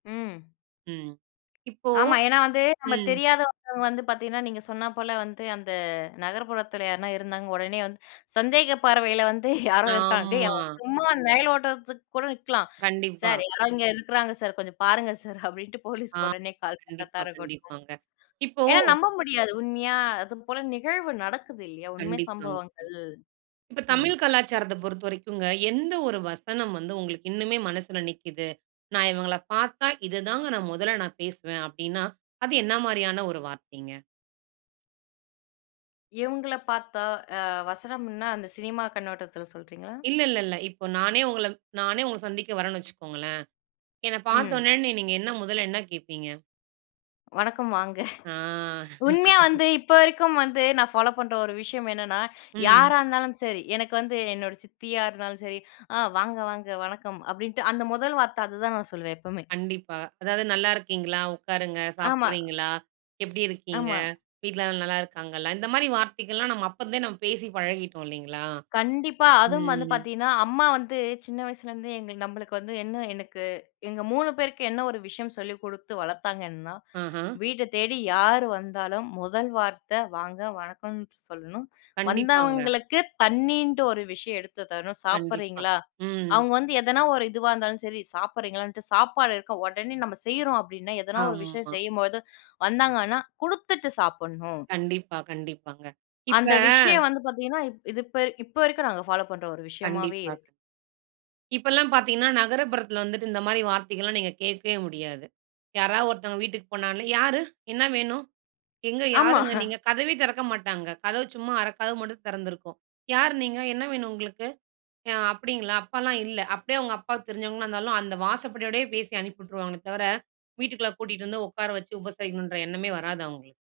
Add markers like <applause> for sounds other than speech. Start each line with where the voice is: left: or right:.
left: ம்
right: ம். இப்போ
left: ஆமா. ஏன்னா வந்து, நம்ம
right: ம்.
left: தெரியாதவங்க வந்து பாத்தீங்கன்னா, நீங்க சொன்னா போல வந்து அந்த நகர்ப்புறத்துல யார்னா இருந்தாங்க, உடனே வந்து சந்தேக பார்வையில வந்து, <chuckles> "யாரோ இருக்காங்க டேய்!
right: ஆம்மா.
left: அவன்" சும்மா நயல் ஓட்டறத்துக்கு கூட நிற்கலாம்.
right: கண்டிப்பா.
left: "சார்! யாரோ இங்க இருக்கிறாங்க சார். கொஞ்சம் பாருங்க சார்" அப்படீன்ட்டு போலீஸுக்கு
right: ஆமா.
left: உடனே கால்
right: கண்டிப்பா,
left: பண்றத்தா இருக்கட்டும்,
right: கண்டிப்பாங்க. இப்போ
left: ஏன்னா நம்ப முடியாது. உண்மையா, அதுபோல நிகழ்வு நடக்குது இல்லையா? உண்மை
right: கண்டிப்பாங்க, கண்
left: சம்பவங்கள்.
right: இப்ப
left: ம்.
right: தமிழ் கலாச்சாரத்த பொறுத்தவரைக்குங்க, எந்த 1 வசனம் வந்து உங்களுக்கு இன்னுமே மனசுல நிக்குது? "நா இவுங்கள பார்த்தா, இது தாங்க நா மொதல்ல நா பேசுவேன்." அப்படீன்னா, அது என்னா மாரியான ஒரு வார்த்தைங்க?
left: இவுங்கள பார்த்தா அ வசனம்ன்னா, அந்த சினிமா கண்ணோட்டத்துல சொல்றீங்களா?
right: இல்ல, இல்ல, இல்ல. இப்ப நானே உங்கள நானே உங்கள சந்திக்க வரேன்னு வச்சுக்கோங்களேன். என்ன
left: ம்.
right: பார்த்தோன்னே, நீ நீங்க என்ன மொதல்ல என்ன கேட்பீங்க?
left: வணக்கம் வாங்க!
right: ஆ.
left: <chuckles> உண்மையா
right: <laughs>
left: வந்து இப்ப வரைக்கும் வந்து, நான் ஃபாலோ பண்ற ஒரு விஷயம் என்னான்னா,
right: ம்.
left: யாரா இருந்தாலும் சரி, எனக்கு வந்து என்னோட சித்தியா இருந்தாலும் சரி, "அ வாங்க, வாங்க. வணக்கம்." அப்படீன்ட்டு, அந்த மொதல் வார்த்தை அதுதான் நான் சொல்லுவேன் எப்பவுமே.
right: கண்டிப்பா. அதாவது, "நல்லா இருக்கீங்களா? உக்காருங்க.
left: ஆமா.
right: சாப்பிடுறீங்களா? எப்படி இருக்கீங்க?
left: ஆமா.
right: வீட்லல்லாம் நல்லா இருக்காங்களா?" இந்த மாரி வார்த்தைகள்லாம், நம்ம அப்பருந்தே நம்ம பேசி பழகிட்டோம் இல்லைங்களா?
left: கண்டிப்பா. அதுவும் வந்து
right: ம்.
left: பாத்தீங்கணா, அம்மா வந்து சின்ன வயசுலேருந்தே எங்களுக்கு நம்பளுக்கு வந்து என்ன எனக்கு, எங்க 3 பேருக்கு என்ன ஒரு விஷயம் சொல்லி குடுத்து வளத்தாங்கன்னா,
right: ஆஹா.
left: வீடு தேடி யாரு வந்தாலும் முதல் வார்த்தை, "வாங்க. வணக்கம்." சொல்லணும்.
right: கண்டிப்பாங்க.
left: வந்தவங்களுக்கு தண்ணீன்ட்டு ஒரு விஷயம் எடுத்து தரணும்.
right: கண்டிப்பா.
left: சாப்பிடுறீங்களா?
right: ம்.
left: அவுங்க வந்து எதனா ஒரு இதுவா இருந்தாலும் சரி, சாப்பிடுறீங்களான்னுட்டு, சாப்பாடு இருக்க, உடனே நம்ம செய்யுறோம் அப்படீன்னா, எதனா ஒரு விஷயம்
right: ஆமா.
left: செய்யும்போது வந்தாங்கன்னா, குடுத்துட்டு சாப்புட்ணும்.
right: கண்டிப்பா, கண்டிப்பாங்க. இப்ப
left: அந்த விஷயம் வந்து பாத்தீங்கன்னா, இப் இது இப்ப இப்ப வரைக்கும் நாங்க ஃபாலோ பண்ற ஒரு விஷயமாவே
right: கண்டிப்பா,
left: இருக்கு.
right: கண் இப்பல்லாம் பாத்தீங்கன்னா, நகரப்புறத்துல வந்துட்டு இந்த மாரி வார்த்தைகள்லாம் நீங்க கேட்கவே முடியாது. யாராவது ஒருத்தவங்க வீட்டுக்கு போனாலே, "யாரு? என்ன வேணும்? எங்க
left: ஆமா.
right: யாருங்க நீங்க?"
left: <chuckles>
right: கதவே திறக்க மாட்டாங்க. கதவு சும்மா 1/2 கதவு மட்டும் தெறந்திருக்கும். "யார் நீங்க? என்ன வேணும் உங்களுக்கு? அ அப்படீங்களா? அப்பால்லாம் இல்லை" அப்படியே அவுங்க அப்பாவுக்கு தெரிஞ்சவங்களா இருந்தாலும், அந்த வாசப்படியோடையே பேசி அனுப்பி வுட்ருவாங்களே தவிர, வீட்டுக்குள்ள கூட்டிட்டு வந்து உக்கார வச்சு உபசரிக்கணுன்ற எண்ணமே வராது அவுங்களுக்கு.